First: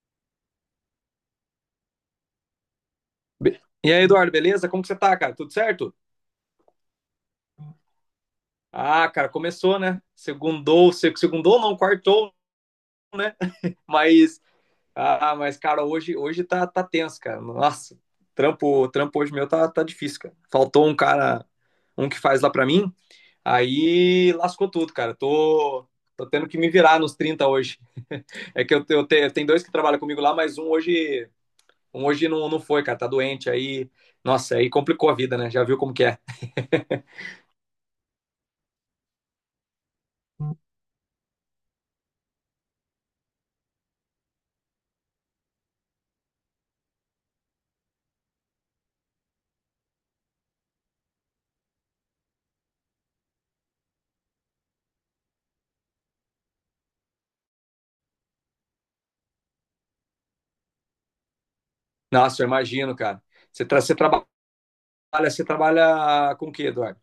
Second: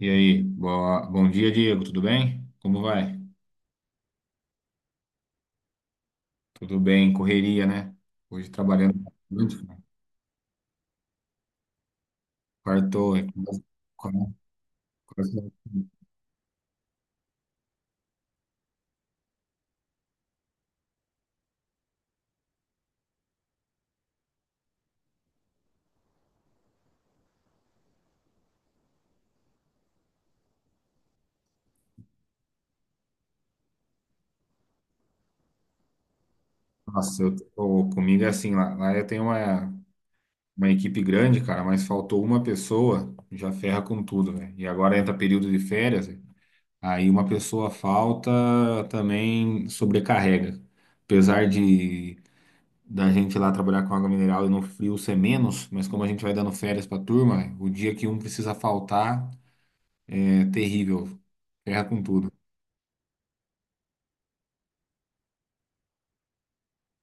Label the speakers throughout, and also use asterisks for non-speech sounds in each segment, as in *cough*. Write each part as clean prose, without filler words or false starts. Speaker 1: E aí, bom dia, Diego, tudo bem? Como vai?
Speaker 2: E aí, Eduardo, beleza? Como que você tá, cara? Tudo certo?
Speaker 1: Tudo bem, correria, né? Hoje trabalhando
Speaker 2: Ah, cara,
Speaker 1: muito, né?
Speaker 2: começou, né? Segundou, segundou não, quartou,
Speaker 1: Quartou, é
Speaker 2: né?
Speaker 1: quase-
Speaker 2: Mas, ah,
Speaker 1: quase-
Speaker 2: mas cara, hoje tá tenso, cara. Nossa, trampo hoje meu tá difícil, cara. Faltou um cara, um que faz lá pra mim, aí lascou tudo, cara. Tô tendo que me virar nos 30 hoje. *laughs* É que eu dois que trabalham comigo lá, mas um hoje não, não foi, cara. Tá doente, aí, nossa, aí complicou a vida, né? Já viu como que é.
Speaker 1: Nossa, eu comigo é assim, lá eu tenho uma equipe grande, cara, mas faltou uma pessoa, já ferra com tudo, né? E agora entra período de férias, né? Aí uma pessoa falta também sobrecarrega. Apesar de da gente lá trabalhar com água mineral e no frio ser menos, mas como a gente vai dando férias pra turma, o dia que um precisa faltar é terrível, ferra com tudo.
Speaker 2: Nossa, eu imagino, cara. Você, tra você trabalha, você trabalha com o quê, Eduardo?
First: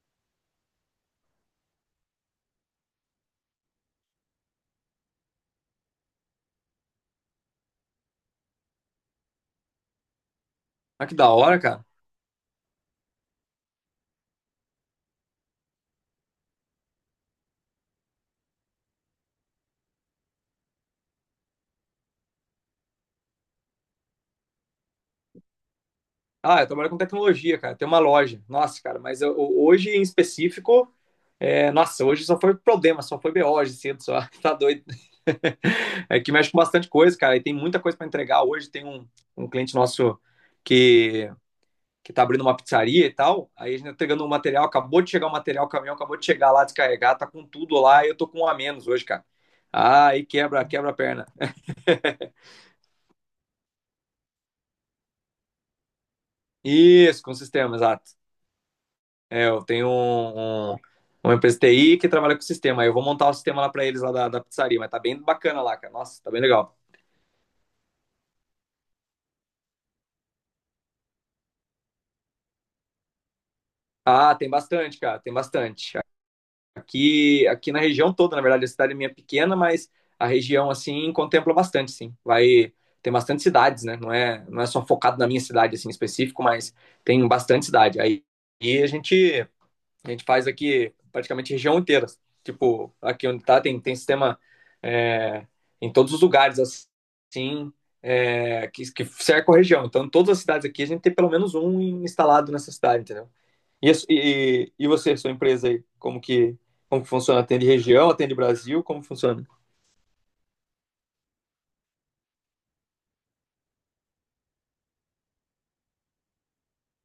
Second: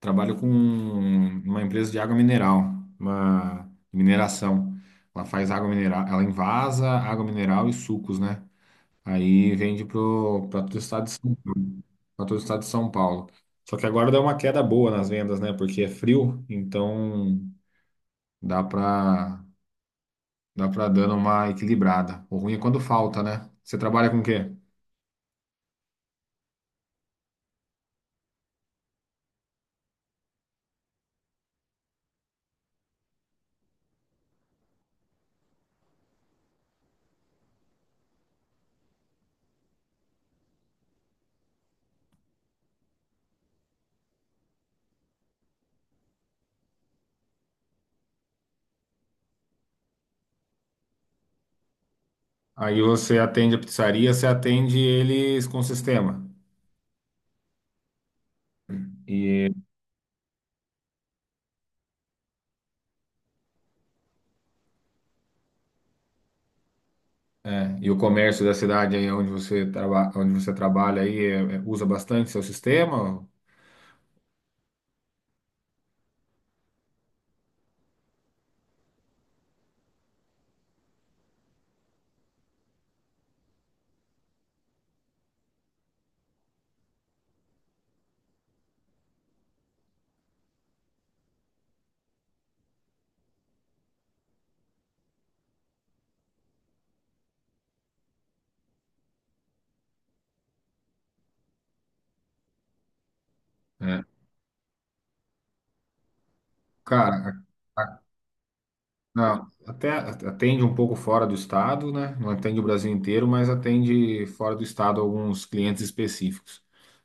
Speaker 1: Trabalho com uma empresa de água mineral, uma mineração. Ela faz água mineral, ela envasa água mineral e sucos, né? Para todo o estado
Speaker 2: Ah,
Speaker 1: de,
Speaker 2: que da
Speaker 1: São-
Speaker 2: hora, cara.
Speaker 1: pra todo o estado de São Paulo. Só que agora deu uma queda boa nas vendas, né? Porque é frio, então dá para dá para dando uma equilibrada. O ruim é quando falta, né? Você trabalha com o quê?
Speaker 2: Ah, eu trabalho com tecnologia, cara. Tem uma loja. Nossa, cara, mas hoje em específico, nossa, hoje só foi problema, só foi BO hoje cedo, só. *laughs* Tá doido. *laughs* É que mexe com bastante coisa, cara. E tem muita coisa para entregar. Hoje tem um cliente nosso que, que tá abrindo uma pizzaria e tal. Aí a gente tá entregando um material, acabou de chegar o material, o caminhão acabou de chegar lá, descarregar, tá com tudo lá. E eu tô com um a menos hoje, cara. Ah, aí quebra, quebra a perna.
Speaker 1: Aí você atende a pizzaria, você atende eles com o sistema.
Speaker 2: Isso, com sistema, exato. É,
Speaker 1: E,
Speaker 2: eu tenho uma empresa de TI que trabalha com sistema. Aí eu vou montar o sistema lá pra eles lá da pizzaria, mas tá bem bacana lá, cara. Nossa, tá bem legal.
Speaker 1: e o comércio da cidade aí onde onde você trabalha aí usa bastante seu sistema?
Speaker 2: Ah, tem bastante, cara, tem bastante. Aqui na região toda, na verdade, a cidade minha é pequena, mas a região assim contempla bastante, sim. Vai Tem bastante cidades, né? Não é só focado na minha cidade assim em específico, mas tem bastante cidade. Aí e a gente A gente faz aqui praticamente região inteira. Tipo, aqui onde tá, tem sistema é, em todos os lugares, assim, que cerca a região. Então, em todas as cidades aqui, a gente tem pelo menos um instalado nessa cidade, entendeu? E,
Speaker 1: É.
Speaker 2: e, e você, sua empresa aí, como que
Speaker 1: Cara,
Speaker 2: funciona? Atende
Speaker 1: a-
Speaker 2: região, atende Brasil, como funciona?
Speaker 1: Não, até atende um pouco fora do estado, né? Não atende o Brasil inteiro, mas atende fora do estado alguns clientes específicos.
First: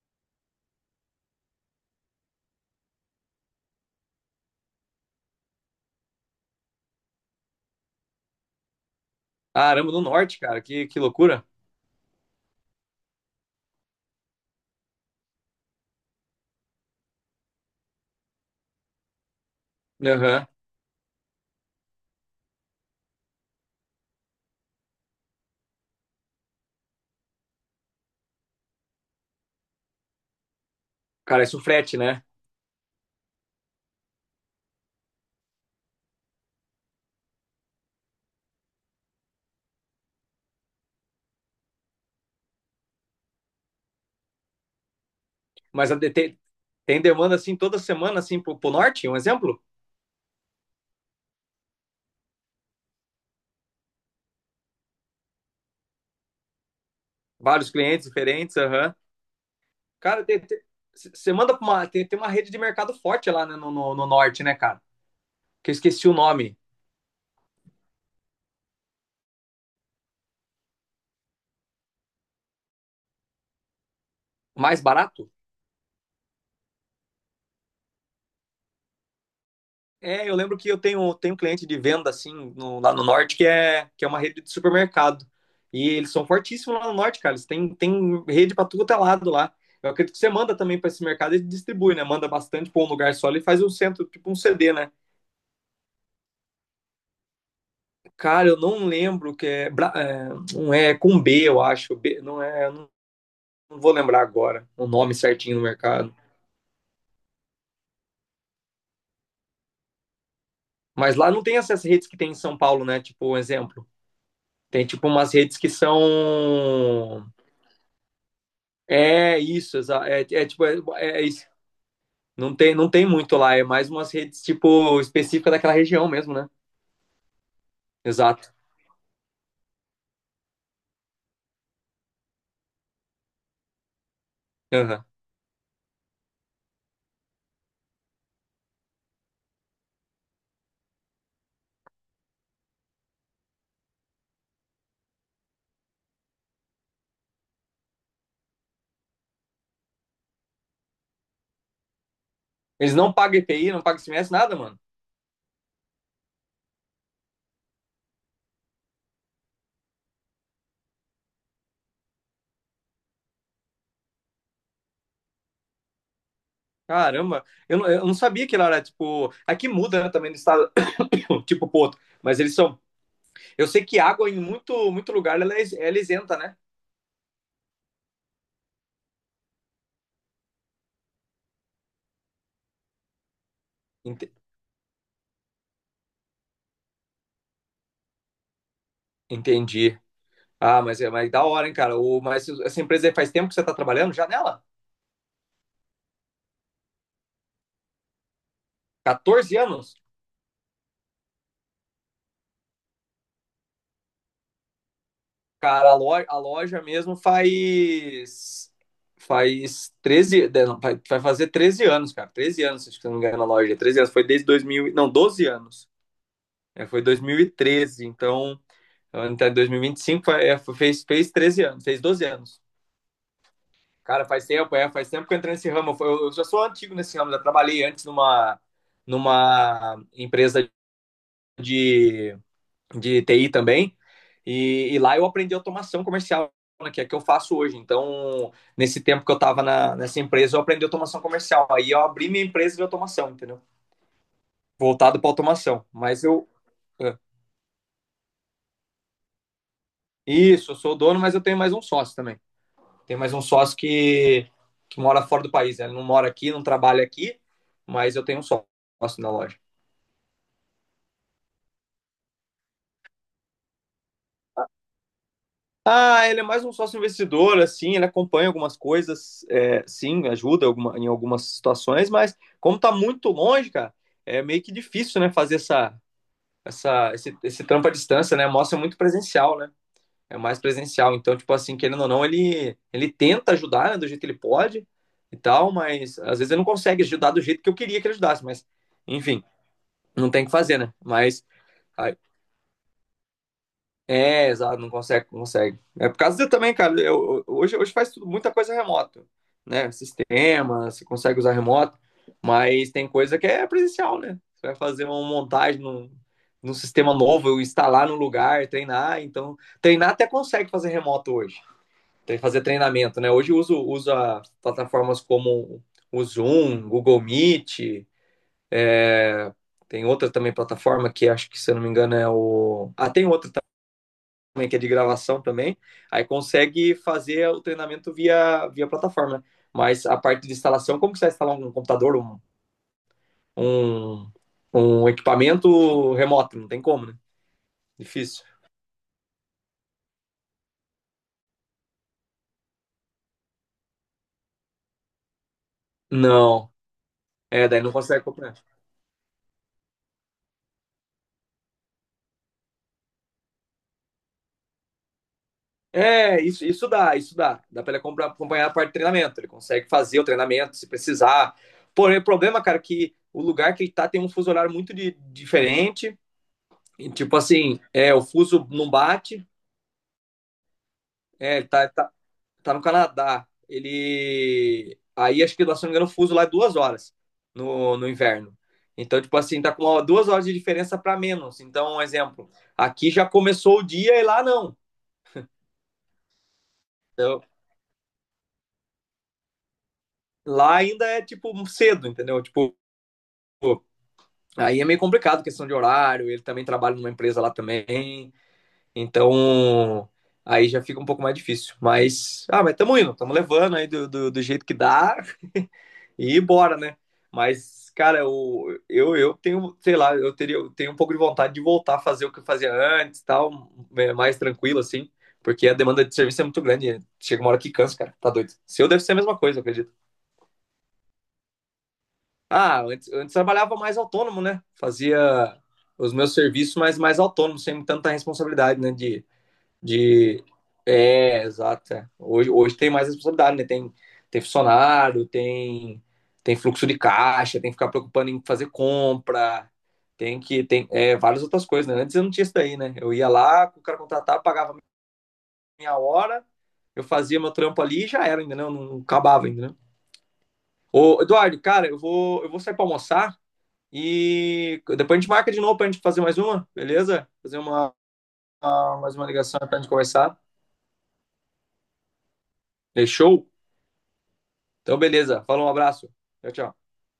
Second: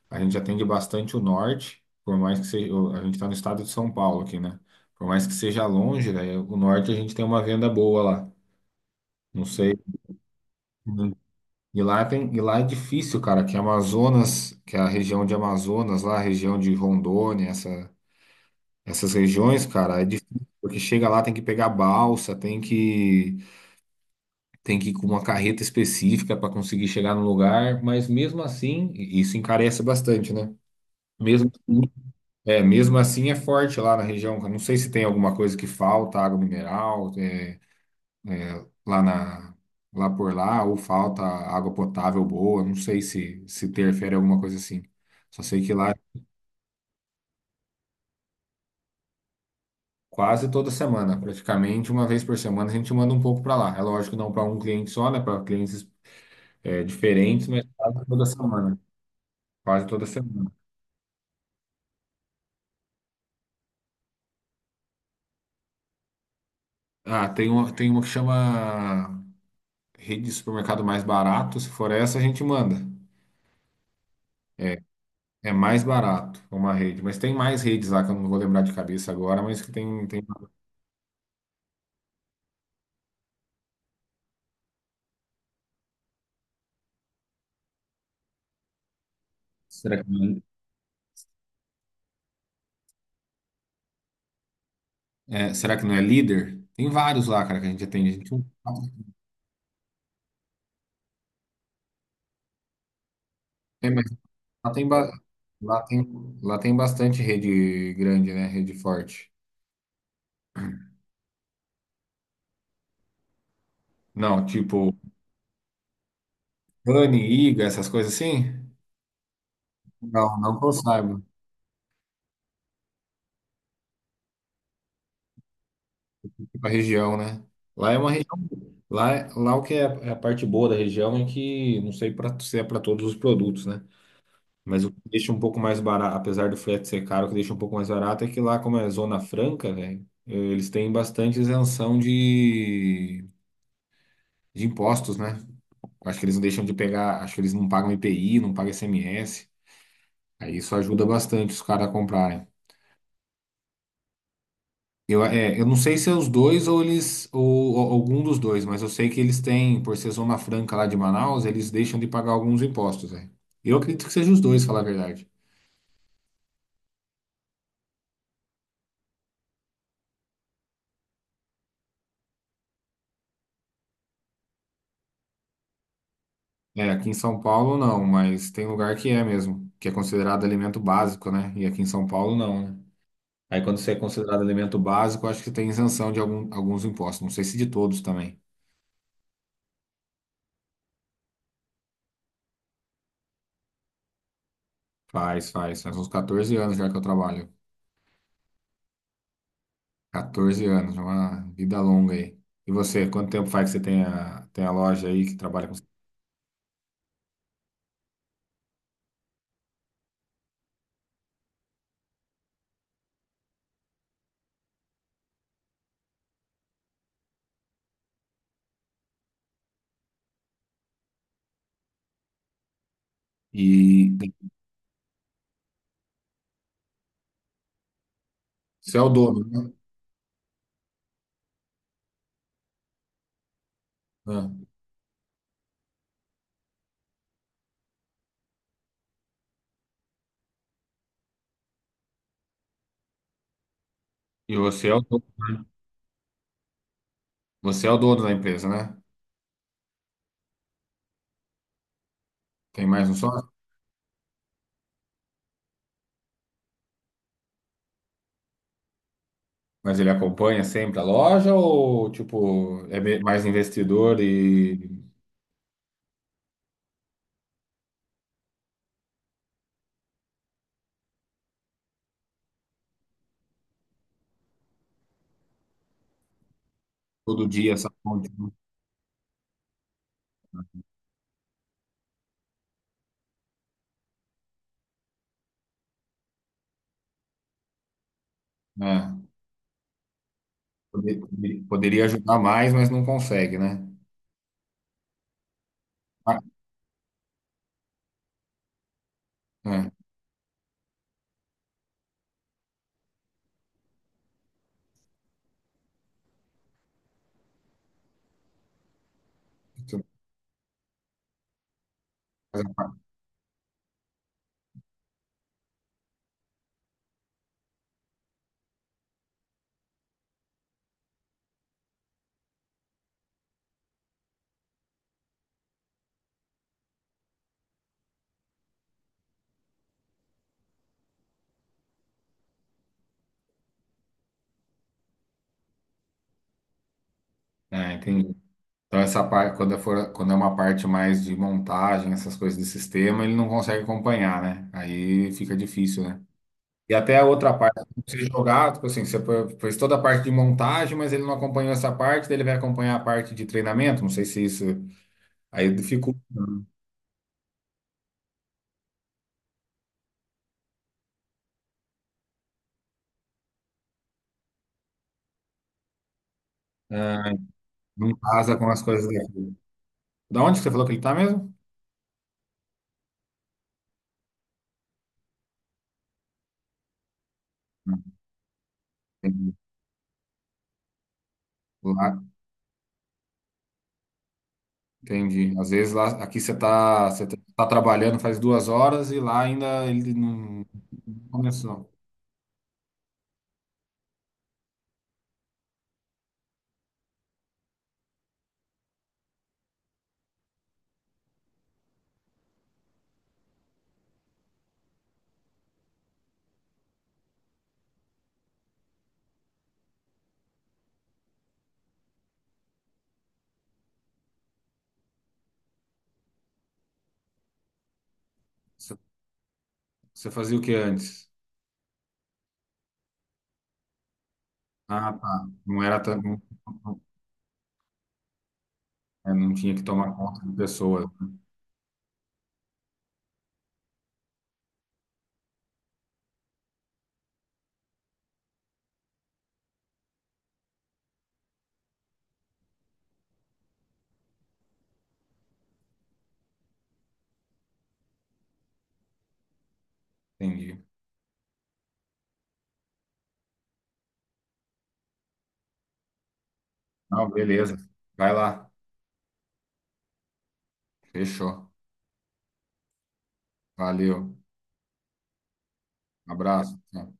Speaker 1: A gente atende bastante o norte, por mais que seja, a gente está no estado de São Paulo aqui, né? Por mais que seja longe, né? O norte a gente tem uma venda boa lá. Não
Speaker 2: Ah,
Speaker 1: sei.
Speaker 2: Aramo do Norte, cara, que
Speaker 1: Uhum.
Speaker 2: loucura.
Speaker 1: E lá tem, e lá é difícil, cara, que Amazonas, que é a região de Amazonas, lá a região de Rondônia, essas regiões, cara, é
Speaker 2: Aham.
Speaker 1: difícil, porque chega lá tem que pegar balsa, tem que ir com uma carreta específica para conseguir chegar no lugar, mas mesmo assim, isso encarece bastante, né?
Speaker 2: Cara,
Speaker 1: Mesmo,
Speaker 2: isso
Speaker 1: assim-
Speaker 2: frete, né?
Speaker 1: é, mesmo assim é forte lá na região. Eu não sei se tem alguma coisa que falta, água mineral, é, lá lá por lá, ou falta água potável boa, não sei se se interfere alguma coisa assim. Só sei que lá
Speaker 2: Mas
Speaker 1: é
Speaker 2: tem demanda, assim, toda semana, assim, pro Norte, um exemplo?
Speaker 1: quase toda semana, praticamente uma vez por semana, a gente manda um pouco para lá. É lógico, não para um cliente só, né? Para clientes é, diferentes, mas
Speaker 2: Vários
Speaker 1: quase
Speaker 2: clientes
Speaker 1: toda
Speaker 2: diferentes,
Speaker 1: semana.
Speaker 2: aham.
Speaker 1: Quase toda
Speaker 2: Cara,
Speaker 1: semana.
Speaker 2: você manda pra uma. Tem uma rede de mercado forte lá, né, no norte, né, cara? Que eu esqueci o nome.
Speaker 1: Ah, tem uma que chama rede de supermercado mais barato. Se for essa, a gente manda.
Speaker 2: Mais barato?
Speaker 1: É mais barato uma rede. Mas tem mais redes lá que eu não vou lembrar de cabeça agora, mas que tem, tem...
Speaker 2: É, eu lembro que eu tenho um cliente de venda, assim, lá no norte, que é uma rede de supermercado. E eles são fortíssimos lá no norte, cara. Eles têm rede pra tudo quanto é lado lá. Eu
Speaker 1: Será que
Speaker 2: acredito que você
Speaker 1: não?
Speaker 2: manda também pra esse mercado e distribui, né? Manda bastante pra um lugar só e faz um centro, tipo um CD, né?
Speaker 1: Será que não é líder? Tem vários lá, cara, que a gente atende. A
Speaker 2: Cara, eu não
Speaker 1: gente...
Speaker 2: lembro que é. Não é com B, eu acho. B, não é. Eu Não Não
Speaker 1: É,
Speaker 2: vou
Speaker 1: mas
Speaker 2: lembrar agora
Speaker 1: lá
Speaker 2: o
Speaker 1: tem,
Speaker 2: nome certinho do
Speaker 1: lá
Speaker 2: mercado.
Speaker 1: tem, lá tem bastante rede grande, né? Rede forte.
Speaker 2: Mas lá não tem essas redes que tem em São Paulo, né? Tipo, um exemplo.
Speaker 1: Não,
Speaker 2: Tem
Speaker 1: tipo,
Speaker 2: tipo umas redes que são.
Speaker 1: Dani, Iga, essas coisas assim?
Speaker 2: É isso,
Speaker 1: Não,
Speaker 2: é
Speaker 1: não que
Speaker 2: tipo,
Speaker 1: eu saiba.
Speaker 2: é isso. Não tem muito lá, é mais umas redes tipo específicas daquela região mesmo, né?
Speaker 1: Tipo a região, né? Lá é uma região.
Speaker 2: Exato.
Speaker 1: Lá o que é a é a parte boa da região é que, não sei pra, se é para todos os produtos, né? Mas o que
Speaker 2: Aham.
Speaker 1: deixa um pouco mais barato, apesar do frete ser caro, o que deixa um pouco mais barato é que lá, como é Zona Franca, velho, eles têm bastante isenção de impostos, né? Acho que eles não deixam de pegar, acho que eles não pagam IPI, não pagam ICMS. Aí isso ajuda bastante os caras a comprarem.
Speaker 2: Eles não pagam EPI, não pagam SMS, nada, mano.
Speaker 1: Eu não sei se é os dois, ou ou algum dos dois, mas eu sei que eles têm, por ser Zona Franca lá de Manaus, eles deixam de pagar alguns impostos, né? Eu acredito que seja os dois, falar a verdade.
Speaker 2: Caramba, eu não sabia que lá era tipo. Aqui muda, né, também do estado, *coughs* *clears throat* tipo pro outro. Mas eles são. Eu sei que água em muito, muito lugar ela é isenta, né?
Speaker 1: É, aqui em São Paulo não, mas tem lugar que é mesmo, que é considerado alimento básico, né? E aqui em São Paulo não, né? Aí quando você é
Speaker 2: Ent-
Speaker 1: considerado alimento básico, eu acho que tem isenção de algum, alguns impostos, não sei se de todos também.
Speaker 2: Entendi. Ah, mas da hora, hein, cara. Mas essa empresa aí faz tempo que você tá trabalhando já nela?
Speaker 1: Faz uns 14 anos já que eu trabalho.
Speaker 2: 14 anos?
Speaker 1: 14 anos, uma vida longa aí. E você, quanto tempo faz que você tem tem a loja aí que trabalha com...
Speaker 2: Cara, a loja mesmo faz. Faz 13. Não, vai fazer 13 anos, cara. 13 anos, acho que se eu não me engano, na loja. 13 anos. Foi desde 2000. Não, 12 anos. É, foi 2013. Então, até 2025 fez 13 anos. Fez 12 anos.
Speaker 1: E
Speaker 2: Cara, faz tempo, é. Faz tempo que eu entrei nesse ramo. Eu já sou antigo nesse ramo. Já trabalhei antes numa,
Speaker 1: você é o dono, né?
Speaker 2: numa empresa de de TI também.
Speaker 1: Ah,
Speaker 2: Lá eu aprendi automação comercial, né, que é que eu faço hoje. Então, nesse tempo que eu estava nessa empresa, eu aprendi automação comercial. Aí eu abri minha empresa de automação, entendeu?
Speaker 1: e você é o
Speaker 2: Voltado
Speaker 1: dono,
Speaker 2: para
Speaker 1: né?
Speaker 2: automação. Mas eu. é,
Speaker 1: Você é o dono da empresa, né?
Speaker 2: Isso, eu sou dono, mas eu tenho mais um sócio também.
Speaker 1: Tem mais um
Speaker 2: Tem mais um
Speaker 1: sócio?
Speaker 2: sócio que mora fora do país. Né? Ele não mora aqui, não trabalha aqui, mas eu tenho um sócio na loja.
Speaker 1: Mas ele acompanha sempre a loja ou, tipo, mais investidor e
Speaker 2: Ah, ele é mais um sócio investidor, assim, ele acompanha algumas coisas, é, sim, ajuda em algumas situações, mas como tá muito longe, cara, é meio que difícil, né, fazer essa, essa, esse,
Speaker 1: todo
Speaker 2: esse
Speaker 1: dia
Speaker 2: trampo
Speaker 1: essa
Speaker 2: à
Speaker 1: ponte,
Speaker 2: distância, né? Mostra muito presencial, né? É mais presencial. Então, tipo assim, querendo ou não, ele tenta ajudar, né, do jeito que ele pode e tal, mas às vezes ele não consegue ajudar do jeito que eu queria que ele ajudasse, mas,
Speaker 1: né?
Speaker 2: enfim, não tem o que fazer, né?
Speaker 1: Poderia
Speaker 2: Ah,
Speaker 1: ajudar mais, mas não consegue, né?
Speaker 2: É, exato, não consegue, não consegue. É por causa
Speaker 1: Ah,
Speaker 2: de também, cara. Hoje faz muita coisa remoto, né?
Speaker 1: é.
Speaker 2: Sistema, você consegue usar remoto, mas tem coisa que é presencial, né? Você vai fazer uma montagem num sistema novo, instalar no lugar, treinar. Então,
Speaker 1: Isso-
Speaker 2: treinar até consegue fazer remoto hoje. Tem que fazer treinamento, né? Hoje eu usa plataformas como o Zoom, Google Meet, é, tem outra também plataforma que acho que, se eu não me engano, é o. Ah, tem outra também, né, que é de gravação também, aí consegue fazer o treinamento via, plataforma, né? Mas a parte de instalação, como que você vai instalar um computador, um, um equipamento remoto? Não tem como, né?
Speaker 1: Ah, entendi.
Speaker 2: Difícil.
Speaker 1: Então, essa parte, quando é uma parte mais de montagem, essas coisas de sistema, ele não consegue acompanhar, né? Aí fica difícil, né?
Speaker 2: Não.
Speaker 1: E até a outra
Speaker 2: É,
Speaker 1: parte,
Speaker 2: daí não
Speaker 1: você
Speaker 2: consegue acompanhar.
Speaker 1: jogar, tipo assim, fez toda a parte de montagem, mas ele não acompanhou essa parte, daí ele vai acompanhar a parte de treinamento, não sei se isso aí dificulta,
Speaker 2: É,
Speaker 1: né?
Speaker 2: isso dá, isso dá. Dá pra ele acompanhar a parte de treinamento. Ele consegue fazer o treinamento se precisar. Porém, o problema, cara, é que o lugar que ele tá tem um fuso horário muito diferente. E,
Speaker 1: Ah,
Speaker 2: tipo assim,
Speaker 1: não
Speaker 2: o
Speaker 1: casa
Speaker 2: fuso
Speaker 1: com as
Speaker 2: não
Speaker 1: coisas
Speaker 2: bate.
Speaker 1: daqui. Da onde que você falou que ele tá mesmo?
Speaker 2: É, ele tá no Canadá. Ele. Aí acho que lá, se não me engano, o fuso lá é 2 horas no inverno. Então, tipo
Speaker 1: Entendi.
Speaker 2: assim, tá com 2 horas de diferença para menos. Então, um
Speaker 1: Lá,
Speaker 2: exemplo, aqui já começou o dia e lá não.
Speaker 1: entendi. Às vezes lá, você
Speaker 2: Então,
Speaker 1: tá trabalhando faz 2 horas e lá ainda ele não
Speaker 2: lá ainda é
Speaker 1: não
Speaker 2: tipo
Speaker 1: começou.
Speaker 2: cedo, entendeu? Tipo, aí é meio complicado questão de horário. Ele também trabalha numa empresa lá também. Então, aí já fica um pouco mais difícil. Mas, tamo indo, tamo levando aí do jeito que dá. E bora, né? Mas, cara, eu tenho, sei lá, eu tenho um pouco de vontade de voltar a fazer o que eu fazia antes e tal, mais tranquilo, assim, porque a demanda de serviço é muito grande, né? Chega uma hora que cansa, cara, tá doido. Seu deve ser a mesma coisa, eu acredito.
Speaker 1: Você fazia o que antes?
Speaker 2: Ah, antes trabalhava mais autônomo, né?
Speaker 1: Ah,
Speaker 2: Fazia
Speaker 1: tá. Não era
Speaker 2: os
Speaker 1: tão.
Speaker 2: meus
Speaker 1: Não,
Speaker 2: serviços, mas
Speaker 1: não
Speaker 2: mais autônomo, sem tanta responsabilidade, né? De
Speaker 1: é, não tinha que tomar conta
Speaker 2: de.
Speaker 1: de pessoas.
Speaker 2: É, exato. Hoje tem mais responsabilidade, né? Tem funcionário, tem fluxo de caixa, tem que ficar preocupando em fazer compra, tem que. Tem várias outras coisas, né? Antes eu não tinha isso daí, né? Eu ia lá, o cara contratava, pagava minha hora, eu fazia meu trampo ali e já era, ainda não acabava ainda, né?
Speaker 1: Entendi.
Speaker 2: Ô, Eduardo, cara, eu vou sair pra almoçar e depois a gente marca de novo pra gente fazer mais uma, beleza?
Speaker 1: Não, beleza. Vai lá.
Speaker 2: Mais uma ligação pra gente conversar.
Speaker 1: Fechou.
Speaker 2: Fechou?
Speaker 1: Valeu.
Speaker 2: Então, beleza. Falou, um abraço. Tchau, tchau.
Speaker 1: Abraço. Tchau.